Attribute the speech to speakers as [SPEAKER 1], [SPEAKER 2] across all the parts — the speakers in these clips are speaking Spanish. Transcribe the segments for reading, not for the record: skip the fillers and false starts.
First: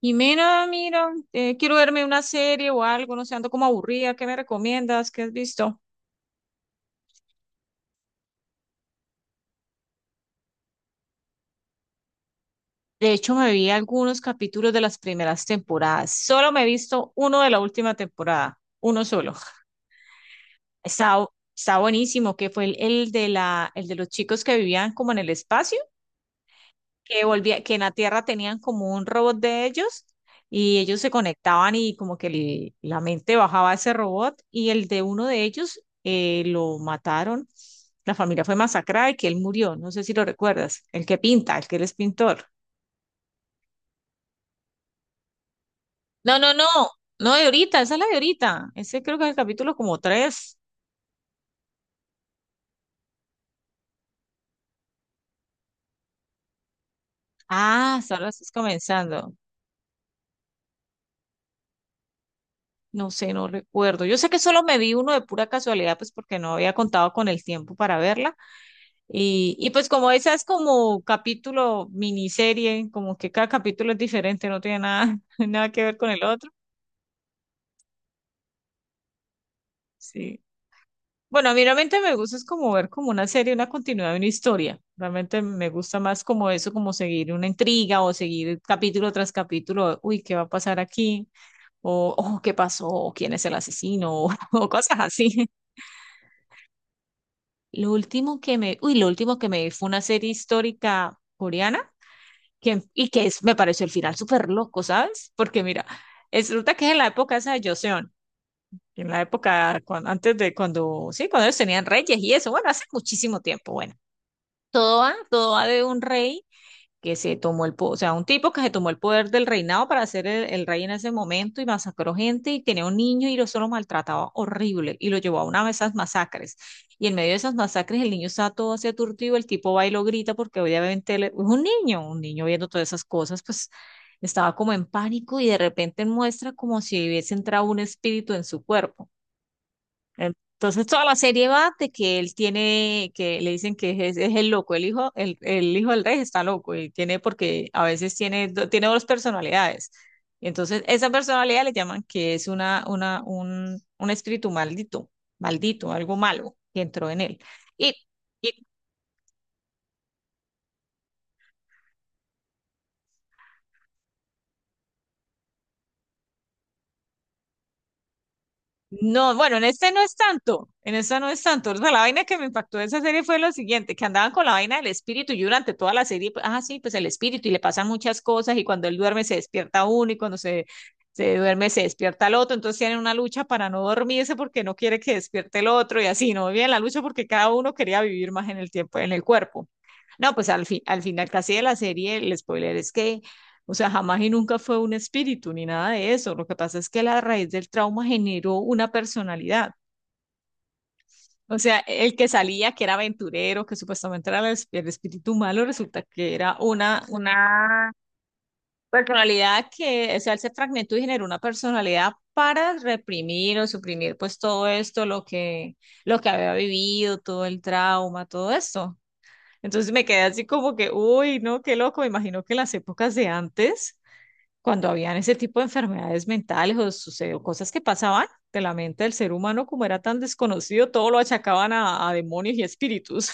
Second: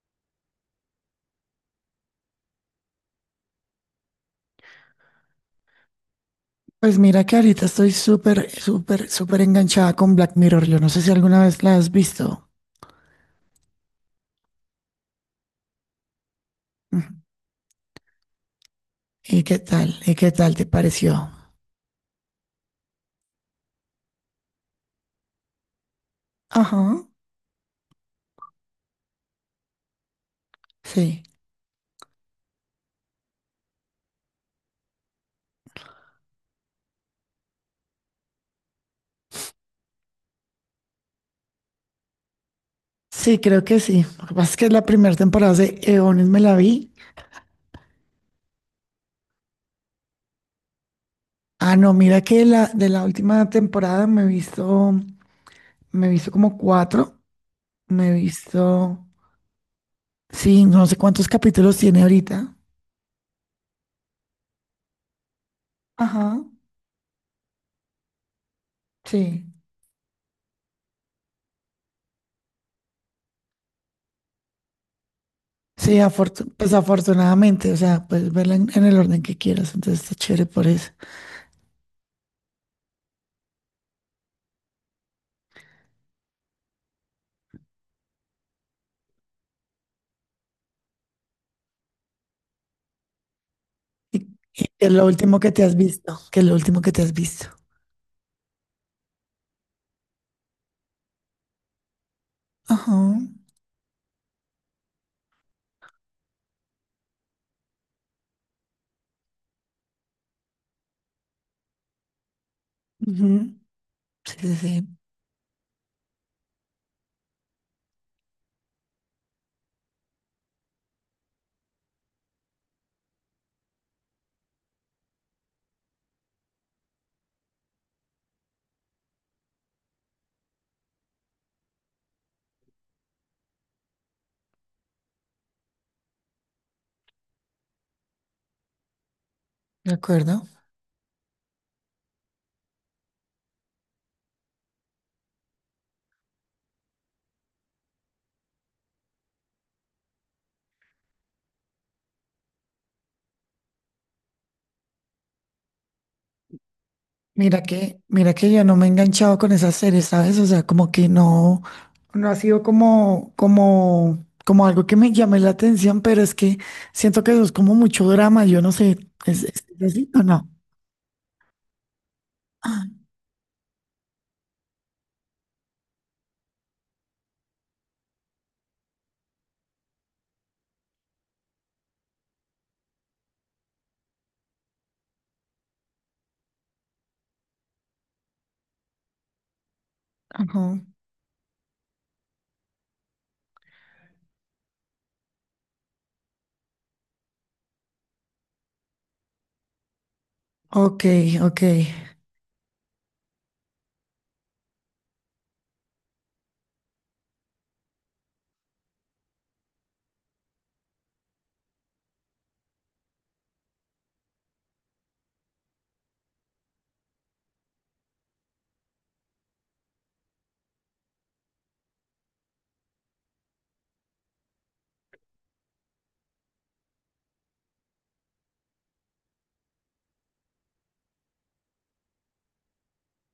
[SPEAKER 1] Jimena, mira, quiero verme una serie o algo, no sé, ando como aburrida, ¿qué me recomiendas? ¿Qué has visto?
[SPEAKER 2] Pues mira que ahorita estoy súper, súper, súper enganchada con Black Mirror. Yo no sé si alguna vez la has visto.
[SPEAKER 1] De hecho, me vi algunos capítulos de las primeras temporadas. Solo me he visto
[SPEAKER 2] Ujú.
[SPEAKER 1] uno de la última temporada, uno solo.
[SPEAKER 2] ¿Y qué tal? ¿Y qué tal te
[SPEAKER 1] Está, bu-
[SPEAKER 2] pareció?
[SPEAKER 1] Está buenísimo, que fue el de los chicos que vivían como en el espacio.
[SPEAKER 2] Ajá.
[SPEAKER 1] Que volvía, que en la Tierra tenían como un robot de ellos, y ellos se
[SPEAKER 2] Sí.
[SPEAKER 1] conectaban y como que la mente bajaba a ese robot y el de uno de ellos, lo mataron. La familia fue masacrada y que él murió. No sé si lo recuerdas. El que pinta, el que él es pintor.
[SPEAKER 2] Sí, creo que sí. Lo que pasa es que la primera temporada de Eones
[SPEAKER 1] No,
[SPEAKER 2] me
[SPEAKER 1] no,
[SPEAKER 2] la
[SPEAKER 1] no.
[SPEAKER 2] vi.
[SPEAKER 1] No, de ahorita, esa es la de ahorita. Ese creo que es el capítulo como tres.
[SPEAKER 2] Ah, no, mira que de la última temporada me he visto como cuatro.
[SPEAKER 1] Ah,
[SPEAKER 2] Me he
[SPEAKER 1] solo estás
[SPEAKER 2] visto,
[SPEAKER 1] comenzando.
[SPEAKER 2] sí, no sé cuántos capítulos tiene ahorita.
[SPEAKER 1] No sé, no recuerdo. Yo sé que solo me vi uno de pura casualidad, pues porque
[SPEAKER 2] Ajá.
[SPEAKER 1] no había contado con el tiempo para verla.
[SPEAKER 2] Sí.
[SPEAKER 1] Y pues como esa es como capítulo, miniserie, como que cada capítulo es diferente, no tiene nada, nada que ver
[SPEAKER 2] Sí,
[SPEAKER 1] con el otro.
[SPEAKER 2] pues afortunadamente, o sea, puedes verla en el orden que quieras, entonces está
[SPEAKER 1] Sí.
[SPEAKER 2] chévere por eso.
[SPEAKER 1] Bueno, a mí realmente me gusta es como ver como una serie, una continuidad de una historia. Realmente me gusta más como eso, como seguir una intriga o seguir capítulo tras capítulo, uy, ¿qué va a pasar aquí? O ¿qué pasó? O, ¿quién es el asesino?
[SPEAKER 2] Y
[SPEAKER 1] O,
[SPEAKER 2] qué es
[SPEAKER 1] cosas
[SPEAKER 2] lo último
[SPEAKER 1] así.
[SPEAKER 2] que te has visto, que es lo último que te has visto.
[SPEAKER 1] Lo último que me vi fue una serie histórica coreana que,
[SPEAKER 2] Ajá,
[SPEAKER 1] me pareció el final súper loco, ¿sabes? Porque mira, resulta que es en la época esa de Joseon, en la época antes de cuando, sí, cuando ellos tenían reyes y eso, bueno, hace muchísimo
[SPEAKER 2] ujú,
[SPEAKER 1] tiempo. Bueno,
[SPEAKER 2] sí, sí, sí,
[SPEAKER 1] todo va de un rey que se tomó el poder, o sea, un tipo que se tomó el poder del reinado para ser el rey en ese momento, y masacró gente y tenía un niño y lo solo maltrataba horrible y lo llevó a una de esas masacres. Y en medio de esas masacres el niño está todo así aturdido, el tipo va y lo grita porque obviamente él es un niño viendo todas esas cosas, pues estaba como en pánico y de repente muestra como si hubiese entrado un espíritu en su cuerpo.
[SPEAKER 2] de acuerdo.
[SPEAKER 1] Entonces toda la serie va de que él tiene, que le dicen que es el loco, el hijo del rey está loco, y tiene, porque a veces tiene, tiene dos personalidades. Entonces esa personalidad le llaman que es un espíritu maldito, maldito, algo malo que entró en él. Y,
[SPEAKER 2] Mira que yo
[SPEAKER 1] y
[SPEAKER 2] no me he enganchado con esas series, ¿sabes? O sea, como que no, no ha sido como, como algo que me llame la atención, pero es que siento que eso es como mucho drama, yo no sé,
[SPEAKER 1] No,
[SPEAKER 2] ¿
[SPEAKER 1] bueno,
[SPEAKER 2] es
[SPEAKER 1] en este no
[SPEAKER 2] así
[SPEAKER 1] es
[SPEAKER 2] o no?
[SPEAKER 1] tanto, en esta no es tanto. O sea, la vaina que me impactó de
[SPEAKER 2] Ah,
[SPEAKER 1] esa serie fue lo siguiente, que andaban con la vaina del espíritu y durante toda la serie, pues, ah, sí, pues el espíritu, y le pasan muchas cosas, y cuando él duerme se despierta uno, y se duerme se despierta el otro. Entonces tienen una lucha para no dormirse porque no quiere que despierte el otro, y así, no bien la lucha porque cada uno quería vivir más en el tiempo, en el cuerpo. No, pues al fin,
[SPEAKER 2] ajá,
[SPEAKER 1] al final casi de la serie, el spoiler es que, o sea, jamás y nunca fue un espíritu ni nada de eso. Lo que pasa es que la raíz del trauma generó una personalidad.
[SPEAKER 2] ok,
[SPEAKER 1] O
[SPEAKER 2] ok.
[SPEAKER 1] sea, el que salía, que era aventurero, que supuestamente era el espíritu malo, resulta que era una personalidad que, o sea, él se fragmentó y generó una personalidad para reprimir o suprimir pues todo esto, lo que había vivido, todo el trauma, todo esto. Entonces me quedé así como que, uy, no, qué loco. Me imagino que en las épocas de antes, cuando habían ese tipo de enfermedades mentales o sucedió cosas que pasaban de la mente del ser humano, como era tan desconocido, todo lo achacaban a demonios y espíritus.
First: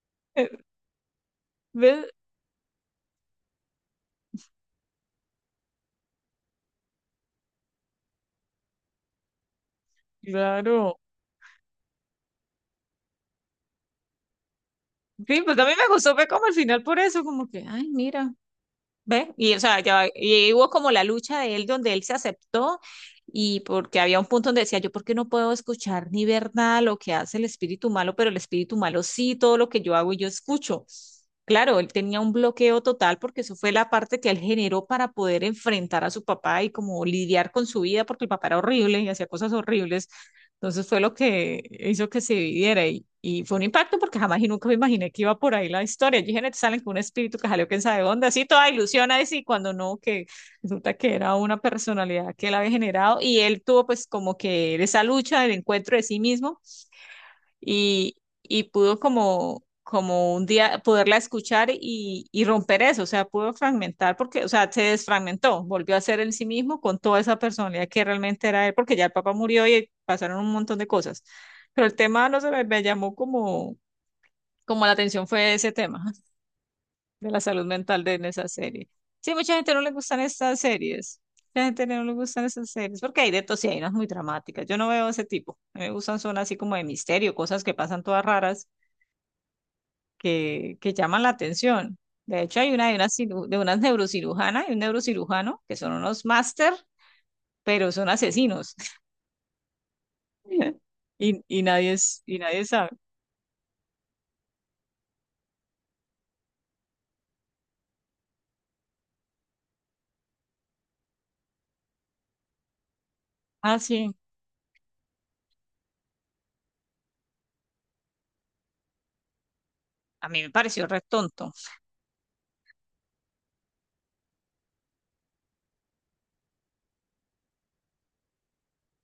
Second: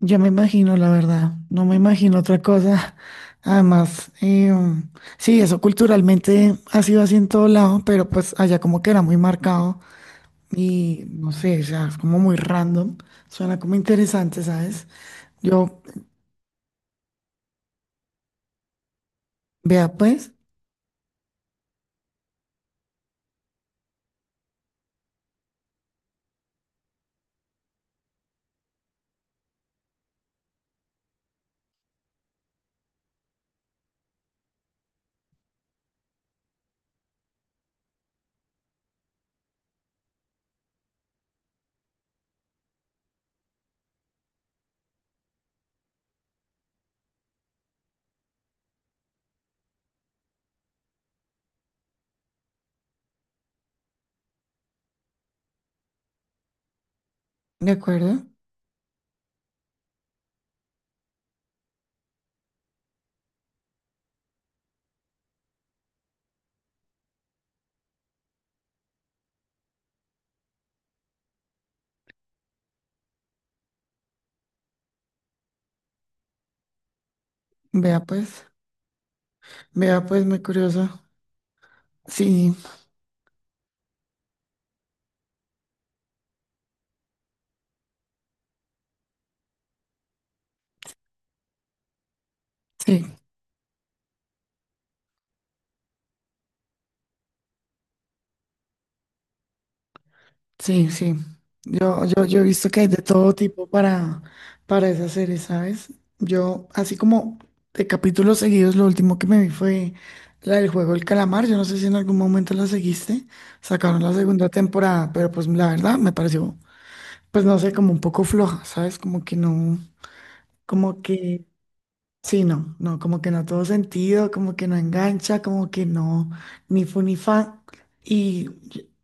[SPEAKER 2] Yo me imagino, la verdad, no me
[SPEAKER 1] ¿Ves?
[SPEAKER 2] imagino otra cosa. Además, sí, eso culturalmente ha sido así en todo lado, pero pues allá como que era muy marcado
[SPEAKER 1] Claro.
[SPEAKER 2] y no sé, o sea, es como muy random. Suena como interesante, ¿sabes?
[SPEAKER 1] Sí, pues a mí
[SPEAKER 2] Yo,
[SPEAKER 1] me gustó, fue como al final por eso, como que, ay, mira, ¿ves?
[SPEAKER 2] vea pues,
[SPEAKER 1] Y hubo como la lucha de él donde él se aceptó, y porque había un punto donde decía, yo por qué no puedo escuchar ni ver nada lo que hace el espíritu malo, pero el espíritu malo sí, todo lo que yo hago y yo escucho. Claro, él tenía un bloqueo total porque eso fue la parte que él generó para poder enfrentar a su papá y como lidiar con su vida, porque el papá era horrible y hacía cosas horribles. Entonces fue lo que hizo que se dividiera, y fue un impacto porque jamás y nunca me imaginé que iba por ahí la historia. Yo dije: "Neta, salen con un espíritu que salió quién sabe dónde, así toda ilusión ahí sí, cuando no, que resulta que era una personalidad que él había generado, y él tuvo pues como que esa lucha del encuentro de sí mismo,
[SPEAKER 2] ¿de
[SPEAKER 1] y,
[SPEAKER 2] acuerdo?
[SPEAKER 1] y pudo como, como un día poderla escuchar, y romper eso. O sea, pudo fragmentar porque, o sea, se desfragmentó, volvió a ser él sí mismo con toda esa personalidad que realmente era él, porque ya el papá murió y pasaron un montón de cosas. Pero el tema, no sé, me llamó como, como la atención fue ese tema de la salud
[SPEAKER 2] Vea
[SPEAKER 1] mental de en
[SPEAKER 2] pues,
[SPEAKER 1] esa serie. Sí, mucha gente no le
[SPEAKER 2] vea
[SPEAKER 1] gustan
[SPEAKER 2] pues, muy
[SPEAKER 1] estas
[SPEAKER 2] curioso.
[SPEAKER 1] series. Mucha gente no le gustan
[SPEAKER 2] Sí,
[SPEAKER 1] esas series porque hay de todo, sí, hay unas muy dramáticas. Yo no veo ese tipo. A mí me gustan son así como de misterio, cosas que pasan todas raras que llaman la atención. De hecho, hay una de
[SPEAKER 2] sí.
[SPEAKER 1] de unas neurocirujana y un neurocirujano que son unos máster, pero son asesinos.
[SPEAKER 2] Sí, sí.
[SPEAKER 1] Y nadie,
[SPEAKER 2] Yo, yo,
[SPEAKER 1] y
[SPEAKER 2] yo he
[SPEAKER 1] nadie
[SPEAKER 2] visto que hay
[SPEAKER 1] sabe.
[SPEAKER 2] de todo tipo para esas series, ¿sabes? Yo, así como de capítulos seguidos, lo último que me vi fue la del juego El Calamar. Yo no sé si en algún momento la seguiste.
[SPEAKER 1] Ah,
[SPEAKER 2] Sacaron la
[SPEAKER 1] sí.
[SPEAKER 2] segunda temporada, pero pues la verdad me pareció, pues no sé, como un poco floja, ¿sabes? Como que no,
[SPEAKER 1] A mí me pareció re
[SPEAKER 2] como que,
[SPEAKER 1] tonto.
[SPEAKER 2] sí, no, no, como que no todo sentido, como que no engancha, como que no, ni fu ni fa. Y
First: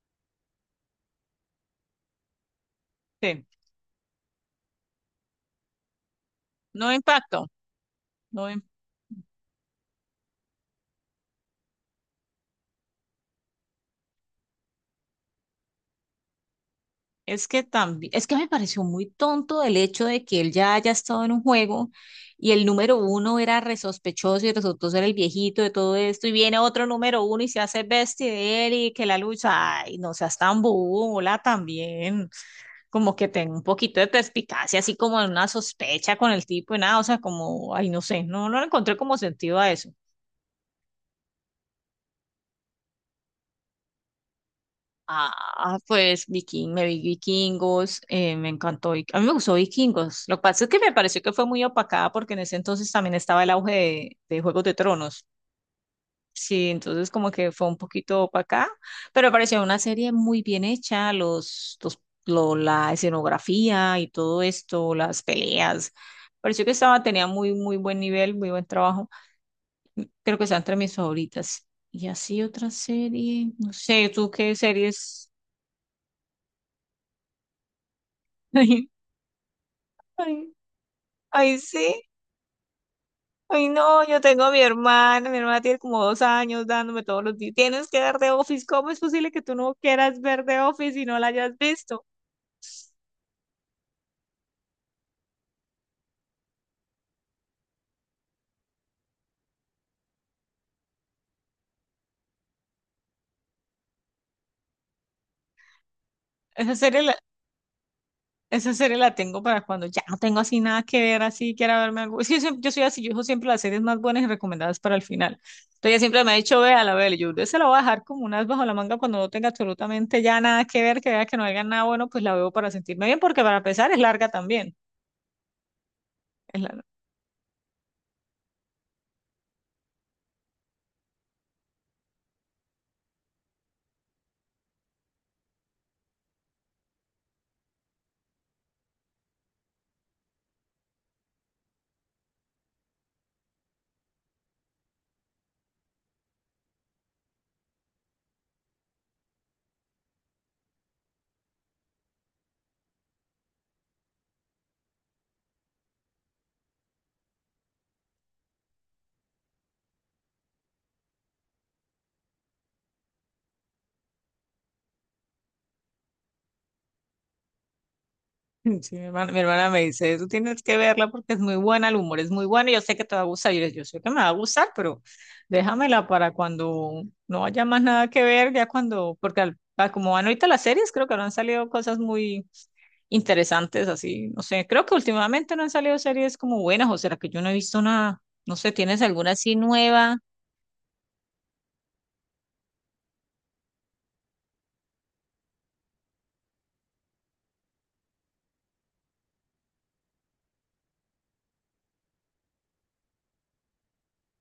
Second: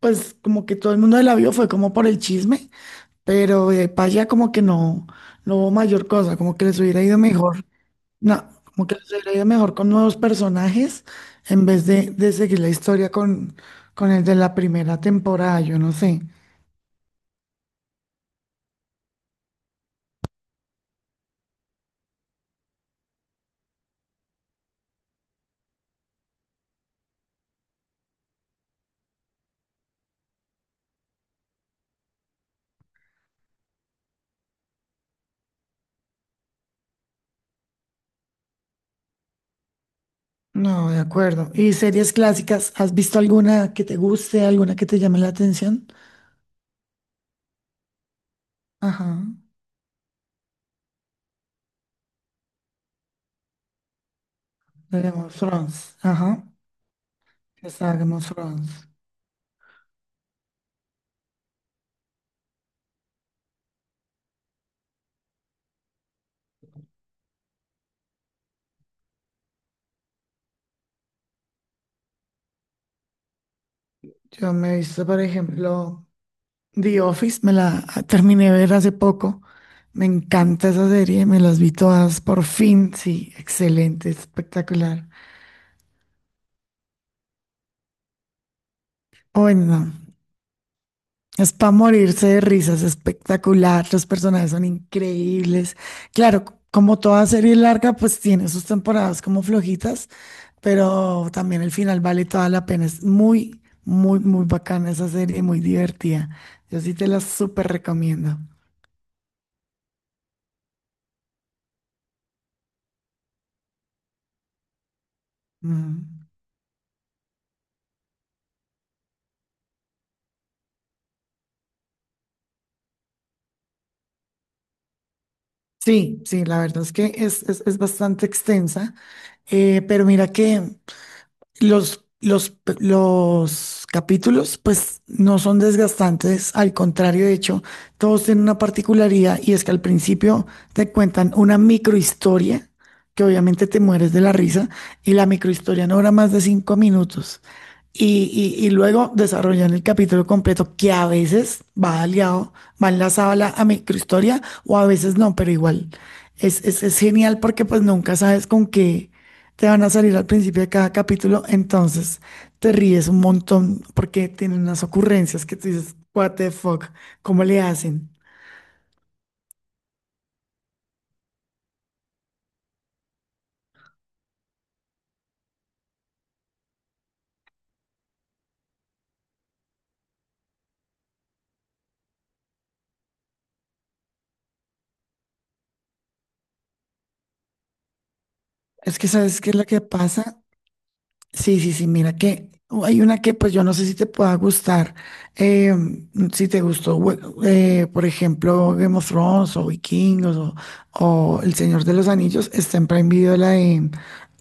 [SPEAKER 2] pues como que todo el mundo la vio fue como por el chisme,
[SPEAKER 1] Sí.
[SPEAKER 2] pero para allá como que no, no hubo mayor cosa, como que les
[SPEAKER 1] No
[SPEAKER 2] hubiera ido
[SPEAKER 1] impacto.
[SPEAKER 2] mejor,
[SPEAKER 1] No.
[SPEAKER 2] no, como que les hubiera ido mejor con nuevos personajes en vez de seguir la historia con el de la primera temporada, yo no sé.
[SPEAKER 1] Es que también, es que me pareció muy tonto el hecho de que él ya haya estado en un juego, y el número uno era resospechoso y resultó ser el viejito de todo esto, y viene otro número uno y se hace bestia de él, y que la lucha, ay, no seas tan bola también, como que tenga un poquito de perspicacia, así como en una sospecha con el tipo, y nada, o sea, como, ay, no sé, no, no le encontré como sentido a eso.
[SPEAKER 2] No, de acuerdo. ¿Y series clásicas? ¿Has visto alguna que te guste, alguna que te llame la
[SPEAKER 1] Ah,
[SPEAKER 2] atención?
[SPEAKER 1] pues Viking, me vi Vikingos, me encantó.
[SPEAKER 2] Ajá,
[SPEAKER 1] A mí me gustó Vikingos. Lo que pasa es que me pareció que fue muy opacada porque en ese entonces también estaba el auge de Juegos de
[SPEAKER 2] de Game
[SPEAKER 1] Tronos.
[SPEAKER 2] of Thrones. Ajá,
[SPEAKER 1] Sí, entonces como que fue un
[SPEAKER 2] está Game
[SPEAKER 1] poquito
[SPEAKER 2] of
[SPEAKER 1] opacada,
[SPEAKER 2] Thrones.
[SPEAKER 1] pero me pareció una serie muy bien hecha, la escenografía y todo esto, las peleas. Pareció que estaba, tenía muy buen nivel, muy buen trabajo. Creo que está entre mis favoritas. Y así otra serie, no sé, ¿tú
[SPEAKER 2] Yo
[SPEAKER 1] qué
[SPEAKER 2] me he visto, por
[SPEAKER 1] series?
[SPEAKER 2] ejemplo, The Office, me la terminé de ver hace poco. Me
[SPEAKER 1] Ay,
[SPEAKER 2] encanta esa serie, me
[SPEAKER 1] ay,
[SPEAKER 2] las vi
[SPEAKER 1] sí.
[SPEAKER 2] todas por fin. Sí,
[SPEAKER 1] Ay, no,
[SPEAKER 2] excelente,
[SPEAKER 1] yo tengo a mi
[SPEAKER 2] espectacular.
[SPEAKER 1] hermana. Mi hermana tiene como 2 años dándome todos los días. Tienes que ver The Office. ¿Cómo es posible que tú no
[SPEAKER 2] Bueno,
[SPEAKER 1] quieras ver The Office y no la
[SPEAKER 2] es
[SPEAKER 1] hayas
[SPEAKER 2] para
[SPEAKER 1] visto?
[SPEAKER 2] morirse de risas, espectacular. Los personajes son increíbles. Claro, como toda serie larga, pues tiene sus temporadas como flojitas, pero también el final vale toda la pena. Es muy, muy, muy bacana esa serie, muy divertida.
[SPEAKER 1] Esa
[SPEAKER 2] Yo sí
[SPEAKER 1] serie
[SPEAKER 2] te
[SPEAKER 1] la,
[SPEAKER 2] la súper recomiendo.
[SPEAKER 1] esa serie la tengo para cuando ya no tengo así nada que ver, así quiera verme algo. Es que yo, yo soy así, yo dejo siempre las series más buenas y recomendadas para el final. Entonces ella siempre
[SPEAKER 2] Mm.
[SPEAKER 1] me ha dicho, vea la véala. Yo se la voy a dejar como unas bajo la manga cuando no tenga absolutamente ya nada que ver, que vea que no haya nada bueno, pues la veo para sentirme bien, porque para empezar es larga también.
[SPEAKER 2] Sí, sí, la verdad es que es bastante extensa, pero mira que, los, los, los capítulos, pues, no son desgastantes, al contrario, de hecho, todos tienen una particularidad y es que al principio te cuentan una microhistoria, que obviamente te mueres de la risa, y la microhistoria no dura más de 5 minutos. Y luego desarrollan el capítulo completo, que a veces va aliado, va enlazado a la a microhistoria, o a veces no, pero igual es genial porque pues nunca sabes con qué te van a salir al principio de cada capítulo, entonces te ríes un montón porque tienen unas ocurrencias que tú dices, what the fuck, ¿cómo le hacen?
[SPEAKER 1] Sí, mi hermana me dice, tú tienes que verla porque es muy buena, el humor es muy bueno, y yo sé que te va a gustar. Yo sé que me va a gustar, pero déjamela para cuando no haya más nada que ver, ya cuando, porque a como van ahorita las series, creo que no han salido cosas muy interesantes, así, no sé, creo que últimamente no han salido series como buenas, o será que yo no he visto nada, no sé,
[SPEAKER 2] Es
[SPEAKER 1] ¿tienes
[SPEAKER 2] que
[SPEAKER 1] alguna
[SPEAKER 2] sabes qué
[SPEAKER 1] así
[SPEAKER 2] es lo que
[SPEAKER 1] nueva?
[SPEAKER 2] pasa. Sí, sí, sí, mira que hay una que pues yo no sé si te pueda gustar, eh, si te gustó, por ejemplo, Game of Thrones o Vikingos o El Señor de los Anillos, está en Prime Video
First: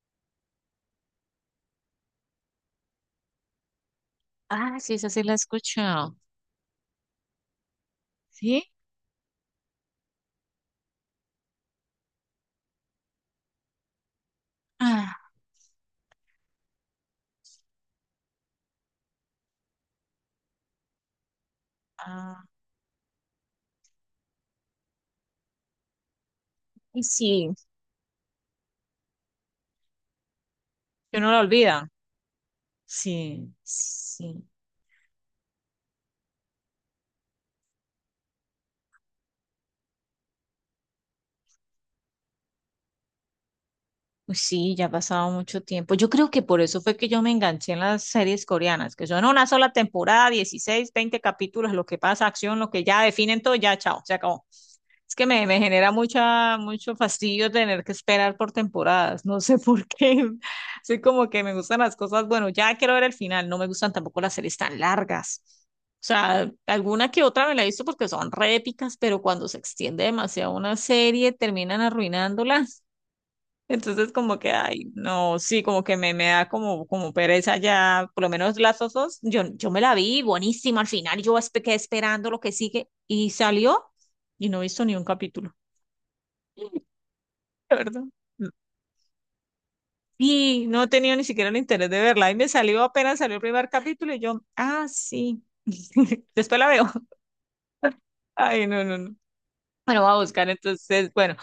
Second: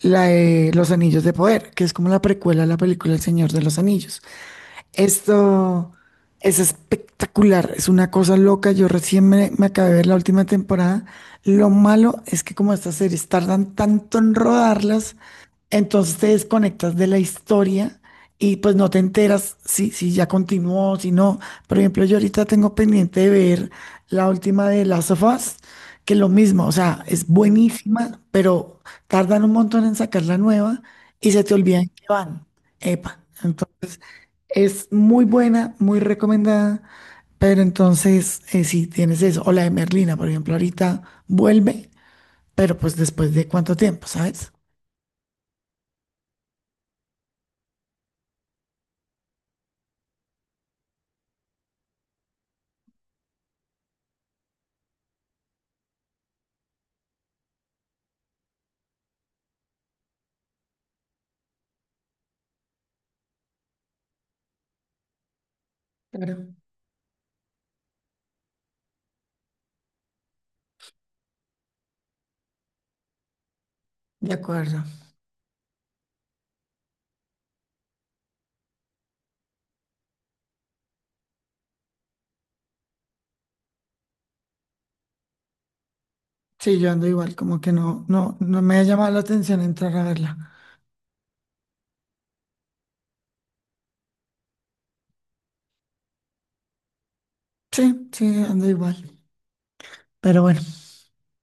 [SPEAKER 2] la de Los Anillos de Poder, que es como la precuela a la película El Señor de los Anillos.
[SPEAKER 1] Ah, sí, esa sí la he
[SPEAKER 2] Esto
[SPEAKER 1] escuchado.
[SPEAKER 2] es espectacular, es una cosa
[SPEAKER 1] ¿Sí?
[SPEAKER 2] loca. Yo recién me acabé de ver la última temporada. Lo malo es que como estas series tardan tanto en
[SPEAKER 1] Ah,
[SPEAKER 2] rodarlas, entonces te desconectas de la historia y pues no te enteras si, si ya continuó, si no. Por ejemplo, yo
[SPEAKER 1] ah,
[SPEAKER 2] ahorita tengo pendiente de ver la última de Last of Us, que lo mismo, o
[SPEAKER 1] y
[SPEAKER 2] sea, es
[SPEAKER 1] sí,
[SPEAKER 2] buenísima, pero tardan un montón en sacar la nueva
[SPEAKER 1] que uno
[SPEAKER 2] y
[SPEAKER 1] la
[SPEAKER 2] se te olvidan
[SPEAKER 1] olvida.
[SPEAKER 2] que van. Epa.
[SPEAKER 1] Sí,
[SPEAKER 2] Entonces,
[SPEAKER 1] sí.
[SPEAKER 2] es muy buena, muy recomendada, pero entonces sí tienes eso. O la de Merlina, por ejemplo, ahorita vuelve, pero pues después de cuánto tiempo,
[SPEAKER 1] Uy,
[SPEAKER 2] ¿sabes?
[SPEAKER 1] sí, ya ha pasado mucho tiempo. Yo creo que por eso fue que yo me enganché en las series coreanas, que son una sola temporada, 16, 20 capítulos, lo que pasa, acción, lo que ya definen todo, ya, chao, se acabó. Es que me genera mucho fastidio tener que esperar por temporadas. No sé por qué. Soy como que me gustan las cosas. Bueno, ya quiero ver el final. No me gustan tampoco las series tan largas. O sea,
[SPEAKER 2] Claro,
[SPEAKER 1] alguna que otra me la he visto porque son re épicas, pero cuando se extiende demasiado una serie, terminan arruinándola. Entonces,
[SPEAKER 2] de
[SPEAKER 1] como que,
[SPEAKER 2] acuerdo.
[SPEAKER 1] ay, no, sí, como que me da como, como pereza ya, por lo menos las osos. Yo me la vi buenísima al final. Yo quedé esperando lo que sigue y salió, y no he visto ni un capítulo.
[SPEAKER 2] Sí, yo ando igual, como que
[SPEAKER 1] La verdad.
[SPEAKER 2] no, no, no me ha llamado la atención entrar a verla.
[SPEAKER 1] Y no he tenido ni siquiera el interés de verla. Ahí me salió apenas salió el primer capítulo y yo, ah, sí. Después la veo.
[SPEAKER 2] Sí, sí,
[SPEAKER 1] Ay,
[SPEAKER 2] ando
[SPEAKER 1] no, no,
[SPEAKER 2] igual.
[SPEAKER 1] no. Bueno, voy a
[SPEAKER 2] Pero
[SPEAKER 1] buscar
[SPEAKER 2] bueno,
[SPEAKER 1] entonces, bueno,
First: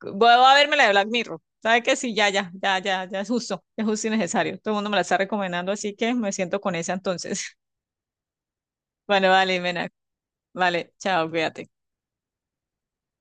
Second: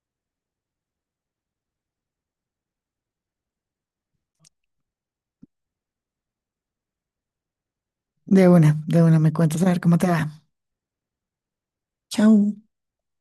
[SPEAKER 1] voy a verme la de Black Mirror. ¿Sabe que sí? Ya, ya, ya, ya, ya es justo y necesario. Todo el mundo me la está recomendando, así que me siento con esa entonces.
[SPEAKER 2] de una
[SPEAKER 1] Bueno,
[SPEAKER 2] me
[SPEAKER 1] vale,
[SPEAKER 2] cuentas a ver
[SPEAKER 1] Mena.
[SPEAKER 2] cómo te va.
[SPEAKER 1] Vale, chao, cuídate.
[SPEAKER 2] Chao.